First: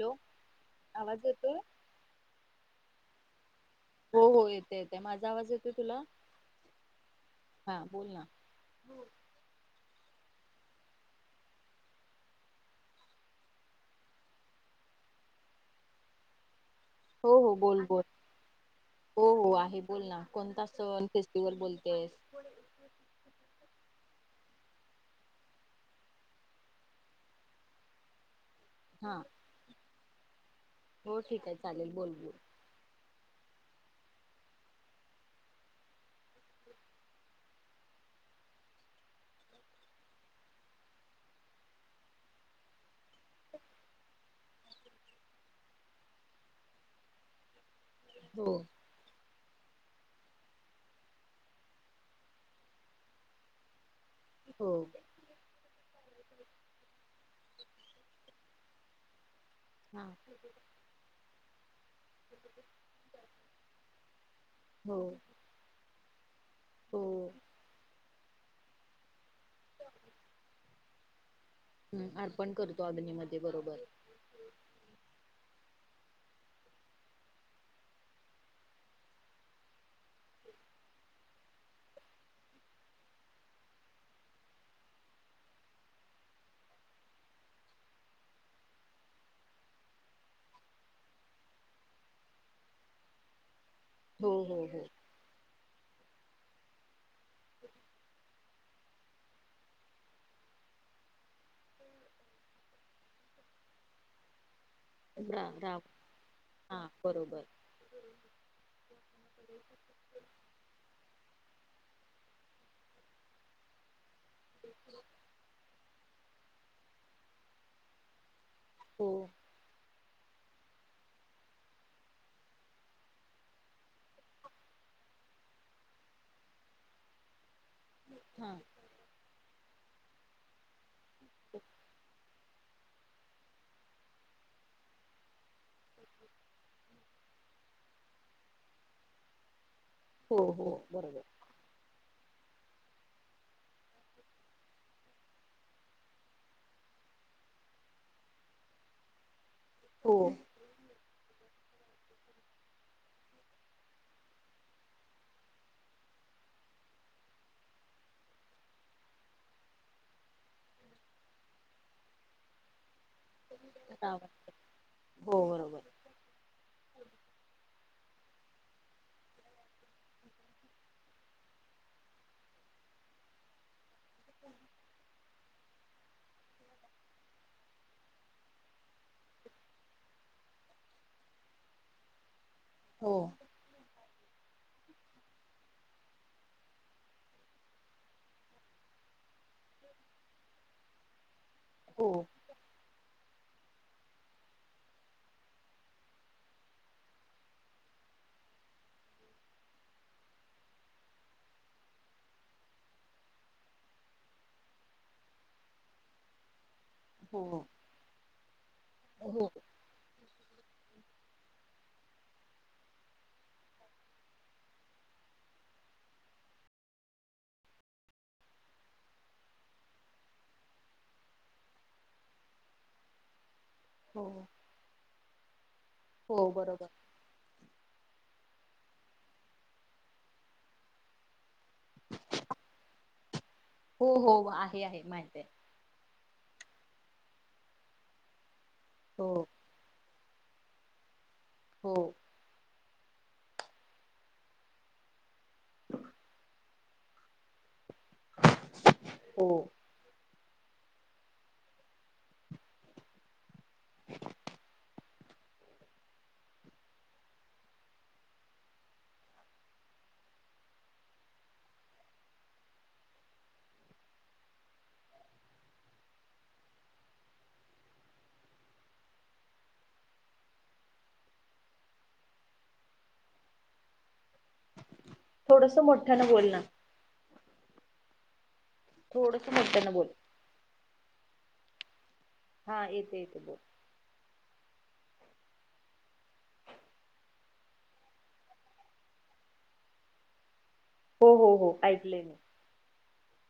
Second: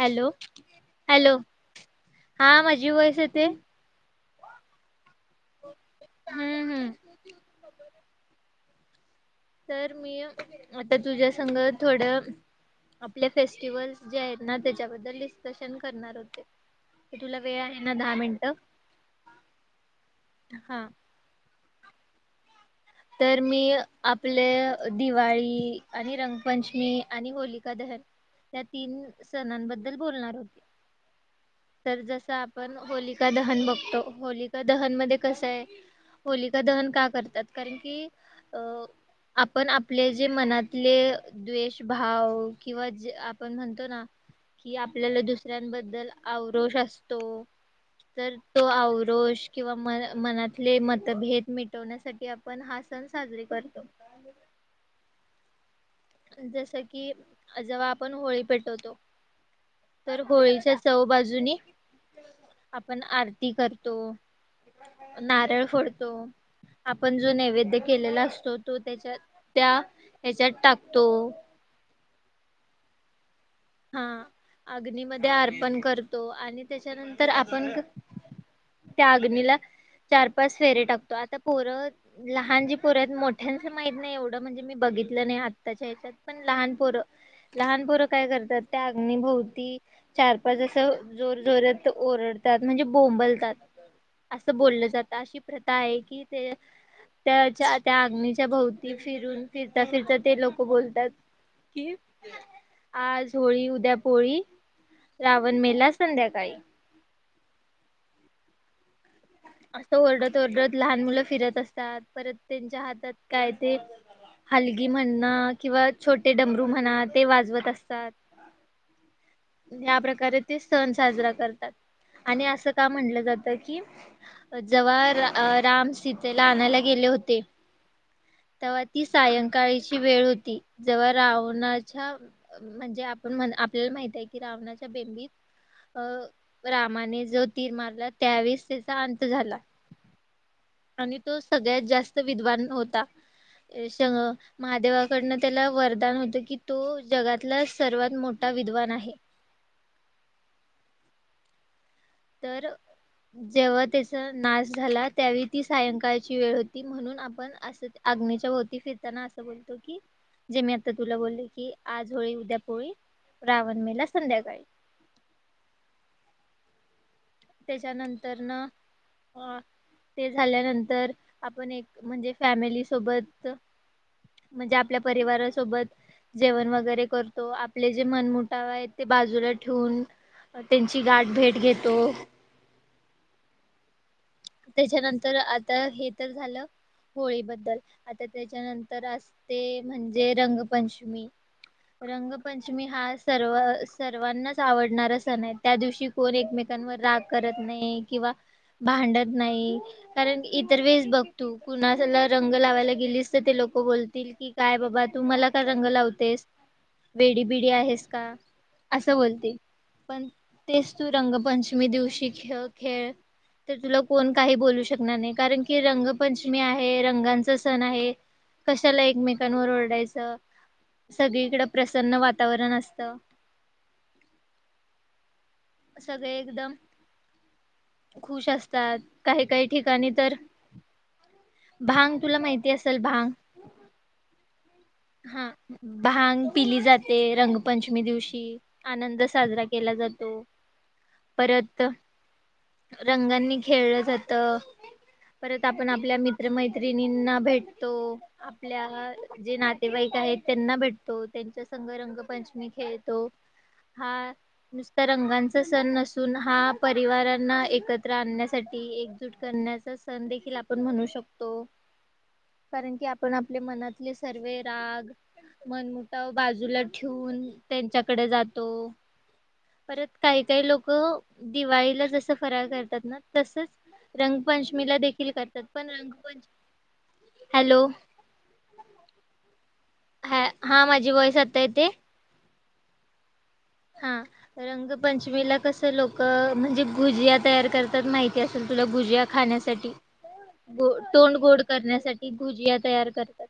Hello आवाज hello येतोय? हा माझी आवाज येते? हो हो येते येते माझा आवाज येतोय तुला हम्म हम्म हा? बोल ना! तर मी आता तुझ्यासग थोडं, आपले फेस्टिवल्स जे आहेत ना त्याच्याबद्दल डिस्कशन करणार होते क हो तुला हो वेळ आहे बोल ना बोल दहा मिनिटं हो हो आहे बोल ना कोणता हा सण फेस्टिवल बोलतेस तर मी आपले दिवाळी आणि रंगपंचमी आणि होलिका दहन त्या तीन हा सणांबद्दल बोलणार होत हो ठीक आहे चालेल तर बोल जस बोल. आपण होली दहन बघतो होलिका दहन मध्ये कस आहे होलिका दहन का करतात कारण की अ आपण आपले जे मनातले द्वेष भाव किंवा आपण म्हणतो ना कि आपल्याला दुसऱ्यांबद्दल आवरोष असतो तर हो तो आवरोश किंवा म मनातले मतभेद मिटवण्यासाठी की आपण हा सण साजरीे करतो हो जस की जेव्हा आपण होळी पेटवतो हा. तर होळीच्या चहू बाजूनी आपण आरती करतो हो नारळ फोडतो हो आपण जो नैवेद्य केलेला असतो तो त्याच्या त्या हच्यात टाक तो हम् अर्पण करतो अग्निमध्येध्ये हा अग्नीमध्ये अर्पण करतो आणि त्याच्यानंतर आपण त्या अग्नीला चार पाच फेरे टाकतो आता पोरं लहान जी पोरत मोठ्यांचं माहीत नाही एवढं म्हणजे मी बघ नाही आताच्या हच्यात पण लहान पोर लहान पोरं काय कर तर त्या अग्निभोवती चार पाच असं जोर जोरात ओरडतात म्हणजे बोंबलतात हो असं हो हो. बोललं जातं अशी प्रथा आहे कि ते त्याच्या त्या आग्नीच्या भोवती फिरून फिरता फिरता ते लोक बोलतात कि आज होळी उद्या पोळी रा रावण राव मेला संध्याकाळी हा बरोबर असं ओरडत ओरडत लहान मुलं फिरत असतात परत त्यांच्या हातात काय ते हलगी म्हणणा किंवा छोटे डमरू म्हणा ते वाजवत असतात हो या प्रकार प्रकारे ते सण साजरा करतात आणि असं का म्हणलं जात की जव्हा राम सीतेला आणायला गेले होते हा. तेव्हा ती सायंकाळीची वेळ होती जव्हा रावणाच्या म्हणजे आपण म्ह आपल्याला माहितय की रावणाच्या बेंबीत अ रामाने जो तीर मारला त्यावेळेस त्या अंत झाला हो हो आणि बरोबर. तो सगळ्यात जास्त विद्वान होता महादेवाकडनं त्याला वरदान होतं की तो जगातला सर्वात मोठा विद्वान आहे हो तर जेव्हा त्याचा नाश झाला त्यावेळी ती सायंकाळची वेळ होती म्हणून आपण अस अग्नीच्या भोवती फिरताना असं बोलतो की जे मी आता तुला बोलले की आज होळी उद्या पोळी रावण मेला रावण संध्याकाळी हो बरोबर. त्यानंतर न अ ते झाल्यानंतर आपण एक म्हणजे फॅमिली सोबत म्हणजे आपल्या परिवारच सोबत जेवण वगैरे करतो आपले जे मनमटाव आहेत ते बाजूला ठेवून त्यांची गाठ भेट घेतो हो त्याच्यानंतर आता हे तर झालं. होळीबद्दल आता त्याच्यानंतर असते म्हणजे रंगपंचमी हो रंगपंचमी हा सर्व सर्वांनाच आवडणारा सण आहे त्या दिवशी कोण एकमेकांवर राग करत नाही किंवा भांडत नाही कारण इतर वेळेस बघतू कुणाला रंग लावायला गेलीस तर ते लोक बोलतील. की काय बाबा तू मला काय रंग लावतेस. हो वेडी बिडी आहेस का असं हो बोलते पण तेच तू रंगपंचमी दिवशी खेळ खेळ तर तुला कोण काही बोलू शकणार नाही कारण की रंगपंचमी आहे रंगांचा सण आहे. कशाला एकमेकांवर ओरडायचं. सगळीकडं प्रसन्न वातावरण असत. हो. सगळे हो एकदम बरोबर खुश अस तास काही काही ठिकाणी तर भांग तुला माहिती असेल भांग हो हो. आहे माहित हा आहे भांग पिली जाते रंगपंचमी दिवशी. आनंद हो साजरा केला जातो. परत हो रंगांनी खेळलं जात. परत आपण आपल्या मित्रमैत्रिणींना भेटतो आपल्या हो जे ना त्यांना भेटतो त्यांचा संघ रंगपंचमी खेळतो. हा नुसता रंगांचा सण नसून हा परिवारांना एकत्र आणण्यासाठी एकजूट करण्याचा सण देखील आपण म्हणू शकतो. कारण की आपण आपल्या मनातले सर्वे राग मनमुठाव बाजूला ठेऊून त्यांच्याकडे जातो. परत काही काही लोक दिवाळीला जस फरार करतात ना तसच रंगपंचमीला देखी थोडस मोठय़ा न बोलणा. हॅलो. थोडस. मोठ्यानं बोल ह हा माझी वॉयस आता येतेे. हा येते येते बोल. हा रंगपंचमीला कस लोक म्हणजे भुजिया तयार करतात माहिती असेल. भुजिया खाण्यासाठी हो तोंड हो गोड हो ऐकले करण्यासाठी मी भुजिया तयार करतात.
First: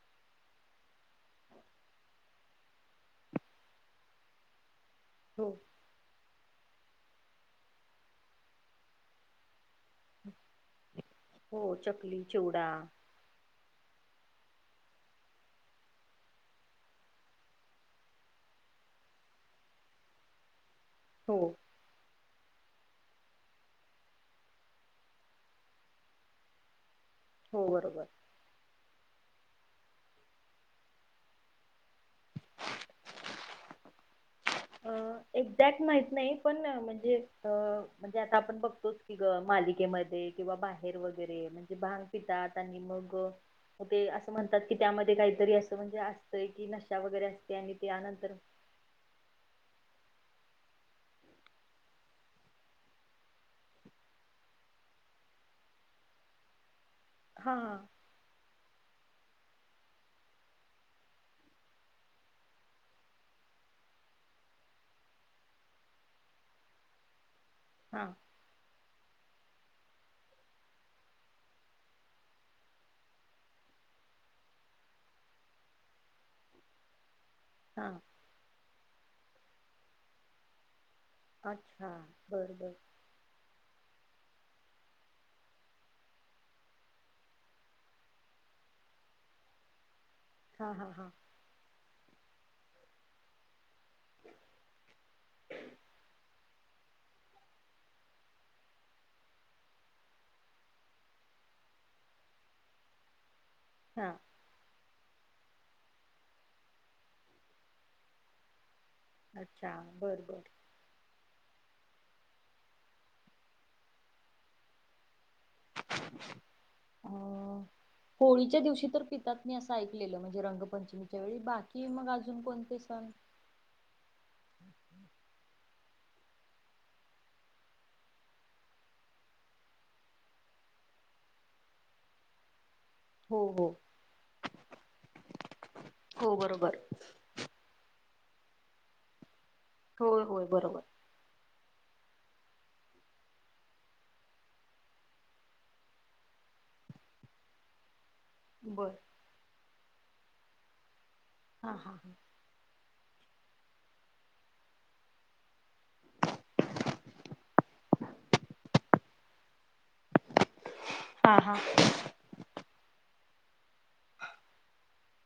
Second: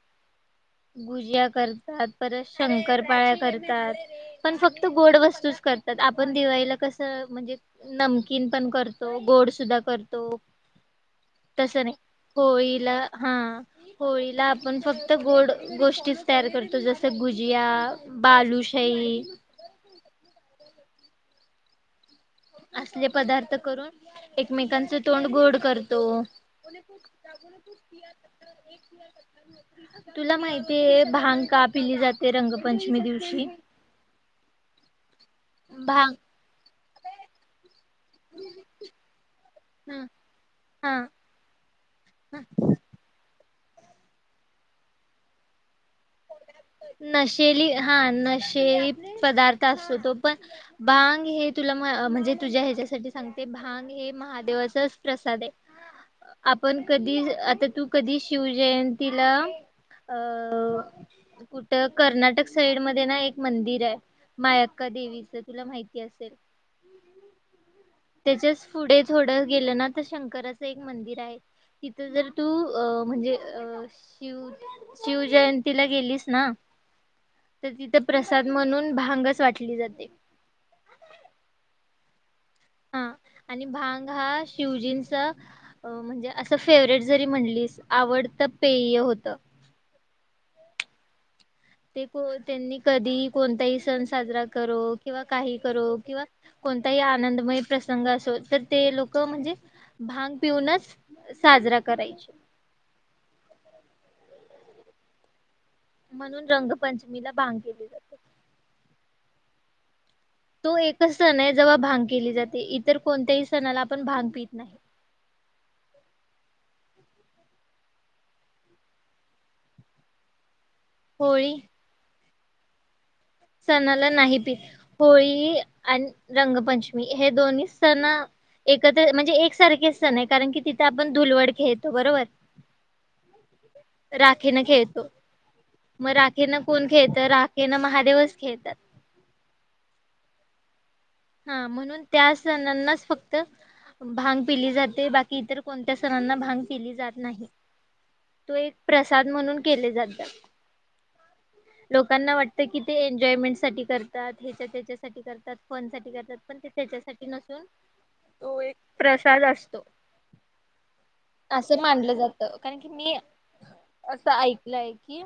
गुज्या करतात परत शंकर पाळ्या करतात पण फक्त गोड हो वस्तूच करतात. पण दिवाळीला कसं म्हणजे नमकीन पण करतो गोड सुद्धा करतो. हो तस नाही चकली चिवडा होळीला हा. होळीला आपण फक्त गोड गोष्टीच तयार करतो जसे भुजया बालू शाई. हो. असले पदार्थ करून एकमेकांच तोंड गोड करतो. हो बरोबर [unintelligible] तुला माहितीय भांग का पिली जाते रंगपंचमी दिवशी. अ एक्झॅक्ट माहीत भांग नाही पण म्हणजे अ म्हणजे आता आपण बघतो की ह मालिकेमध्ये किंवा बाहेर हा वगैरे म्हणजे भांग पितात आणि मग हो ते असं म्हणतात की त्यामध्ये काहीतरी असं म्हणजे अस नशेली हा नशेली पदार्थ. तो पण भांग हे तुला म्हणजे तुझ्या ह्याच्यासाठी सांगते भांग हे महादेव प्रसाद आपण कधी हा आता तू कधी शिवजयंतीला अ कुठं कर्नाटक साईड मध्ये ना एक मंदिर आहे मायक्का देवीच तुला माहिती असेल हा त्याच्याच पुढे थोडं गेलं ना तर शंकराचं एक मंदिर आहे तिथं जर तू अ म्हणजे अ शिव शिव जयंतीला गेलीस ना तर हा तिथे प्रसाद म्हणून भांगच वाटली जाते अच्छा बरोबर हा आणि भांग हा शिवजींचा म्हणजे असं फेवरेट जरी म्हणलीस आवडत पेय होत हा हा हा ते त्यांनी कधी कोणताही सण साजरा करो किंवा काही करो किंवा कोणताही आनंदमय प्रसंग असो तर ते लोक म्हणजे भांग पिऊनच साजरा करायचा हा म्हणून रंगपंचमीला भांग केली जाते अच्छा बर बर. तो एकच सण आहे जेव्हा भांग केली जाते इतर कोणत्याही सणाला आपण भांग पित नाही अ होळीच्या दिवशी तर पितात मी असं ऐकलेलं म्हणजे रंग पंचमीच्या वेळी होळी बाकी मग अजून कोणते सण सणाला नाही पीती होळी आणि रंगपंचमी हे दोन्ही सण एकत्र म्हणजे एकसारखे असण आहे कारण की तिथं आपण धुलवड खेळतो बरोबर हो हो राखेन ना खेळतो मग हो राखेना बरोबर कोण खेळत राखेन महादेवच खेळतात होय होय बरोबर हा म्हणून त्या सणांनाच फक्त भांग पिली जाते बाकी इतर कोणत्या सणांना भांग पिली जात नाही तो एक बर. प्रसाद म्हणून केले जातात हा हा हा. लोकांना वाटत की ते एन्जॉयमेंट साठी करतात हच्या त्याच्यासाठी करतात फोन साठी ात पण ते त्याच्यासाठी नसून तो एक प्रसाद असतो हा हा असं मानलं जातं कारण की मी असं ऐकलंय कि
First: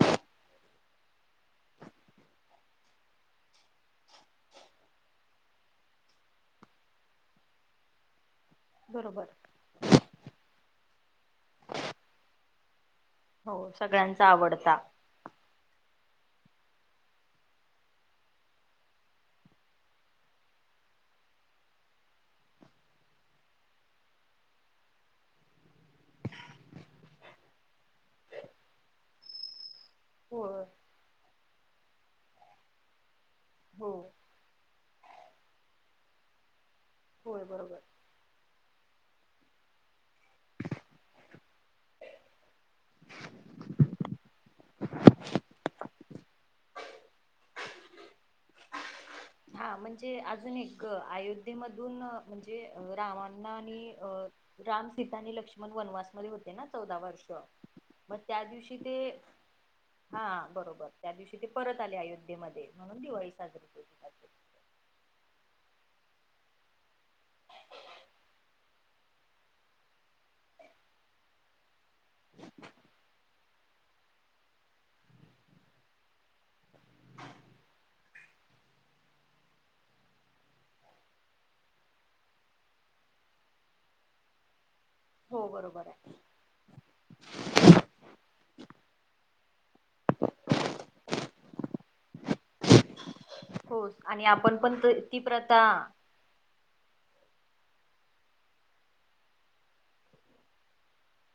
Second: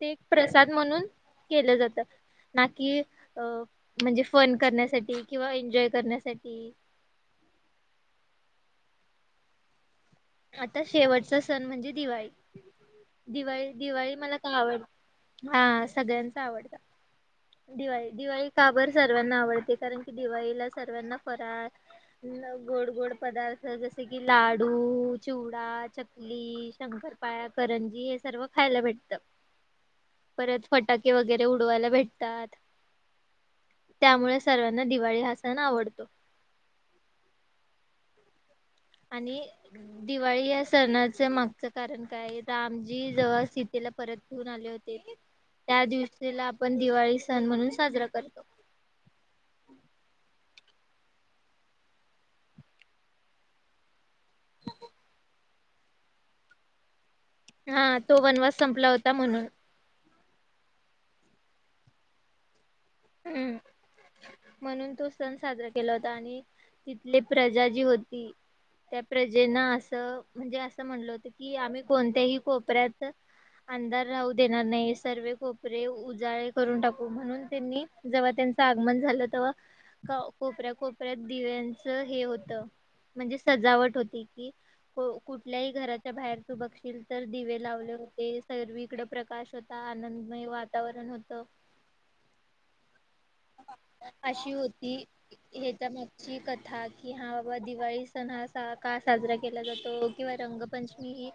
ते प्रसाद म्हणून केलं जातं ना की अ म्हणजे फन करण्यासाठी किंवा एन्जॉय करण्यासाठी बरोबर आता शेवटचा सण म्हणजे दिवाळी हो दिवाळी दिवाळी सगळ्यांचा मला का आवडता. आवड हा सगळ्यांचा आवडत दिवाळी दिवाळी काबर सर्वांना आवडते कारण की दिवाळीला सर्वांना फराळ गोड गोड पदार्थ जसे की लाडू चिवडा चकली शंकरपाळ्या करंजी हे सर्व खायला भेटत होय परत फटाके वगैरे उडवायला भेटतात हो त्यामुळे सर्वांना दिवाळी हा सण आवडतो होय बरोबर आणि दिवाळी या सणाच्या मागच कारण काय रामजी जवळ परत घेऊन आले होते त्या दिवशीला आपण दिवाळी सण म्हणून साजरा करतो हा म्हणजे अजून एक अयोध्येमधून म्हणजे रावांना आणि अ राम सीता आणि लक्ष्मण वनवासमध्ये होते ना चौदा वर्ष हा तो मग त्या वनवास दिवशी संपला ते होता म्हणून हा बरोबर त्या दिवशी ते परत आले अयोध्येमध्ये म्हणून दिवाळी हम्म. साजरी करली म्हणून तो सण साजरा केला होता आणि तिथले प्रजा जी होती त्या प्रजेना असं म्हणजे असं म्हणल होतं की आम्ही कोणत्याही कोपऱ्यात अंधार राहू देणार नाही सर्व कोपरे उजाळे करून टाकू म्हणून त्यांनी जेव्हा त्यांचं आगमन झालं तेव्हा कोपऱ्या कोपऱ्यात दिव्यांचं हे होत म्हणजे सजावट होती की हो कुठल्याही बरोबर आहे. घराच्या बाहेरचू बघशील तर दिवे लावले होते सर्वी इकडे प्रकाश स्तः आनंदमय वातावरण होत हो आणि अशी आपण पण होती त- ती प्रथा हेच्या मागची कथा कि हा बाबा दिवाळी सण हा का साजरा केला जातो किंवा रंगपंचमी ह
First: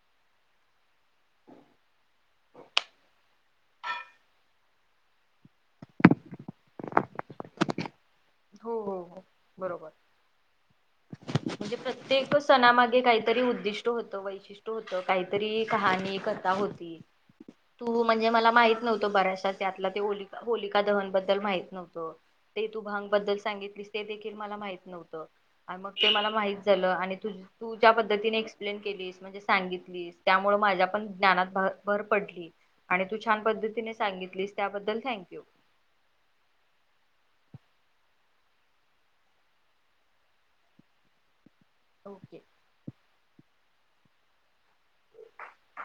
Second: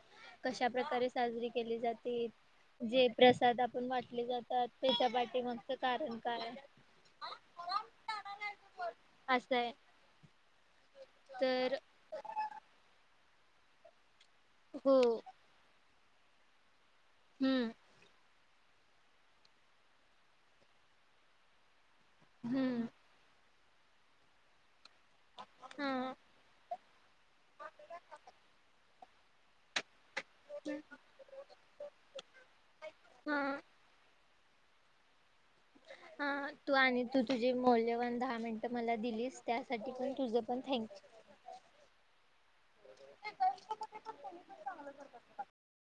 कशा [unintelligible] जे प्रसाद आपण वाटले जातात त्याच्या पाठीमागच कारण काय हो असं आहे बरोबर तर म्हणजे प्रत्येक सणामागे काहीतरी उद्दिष्ट होतं बाई हो काहीतरी कहाणी कथा होती हम्म तू म्हणजे मला माहिती नव्हतो बऱ्याचशाच त्यातला ते होलिका दहनबद्दल माहित नव्हतं ते हम्म तुभांगबद्दल सांगितलीस ते देखील दे मला माहित नव्हत ग हा ला माहित झाल आणि तू ज्या पद्धतीने एक्सप्लेन केलीस म्हणजे सांगितली त्यामुळे माझ्या पण ज्ञानात भ भर पडली आणि तू हा छान पद्धतीने सांगितलीस त्याबद्दल थँंक्यू ह तू आणि तू तुझे मौल्यवान दहा मिनटं मला दिलीस त्यासाठी पण तुझं पण थँक हो ओके. चांगलं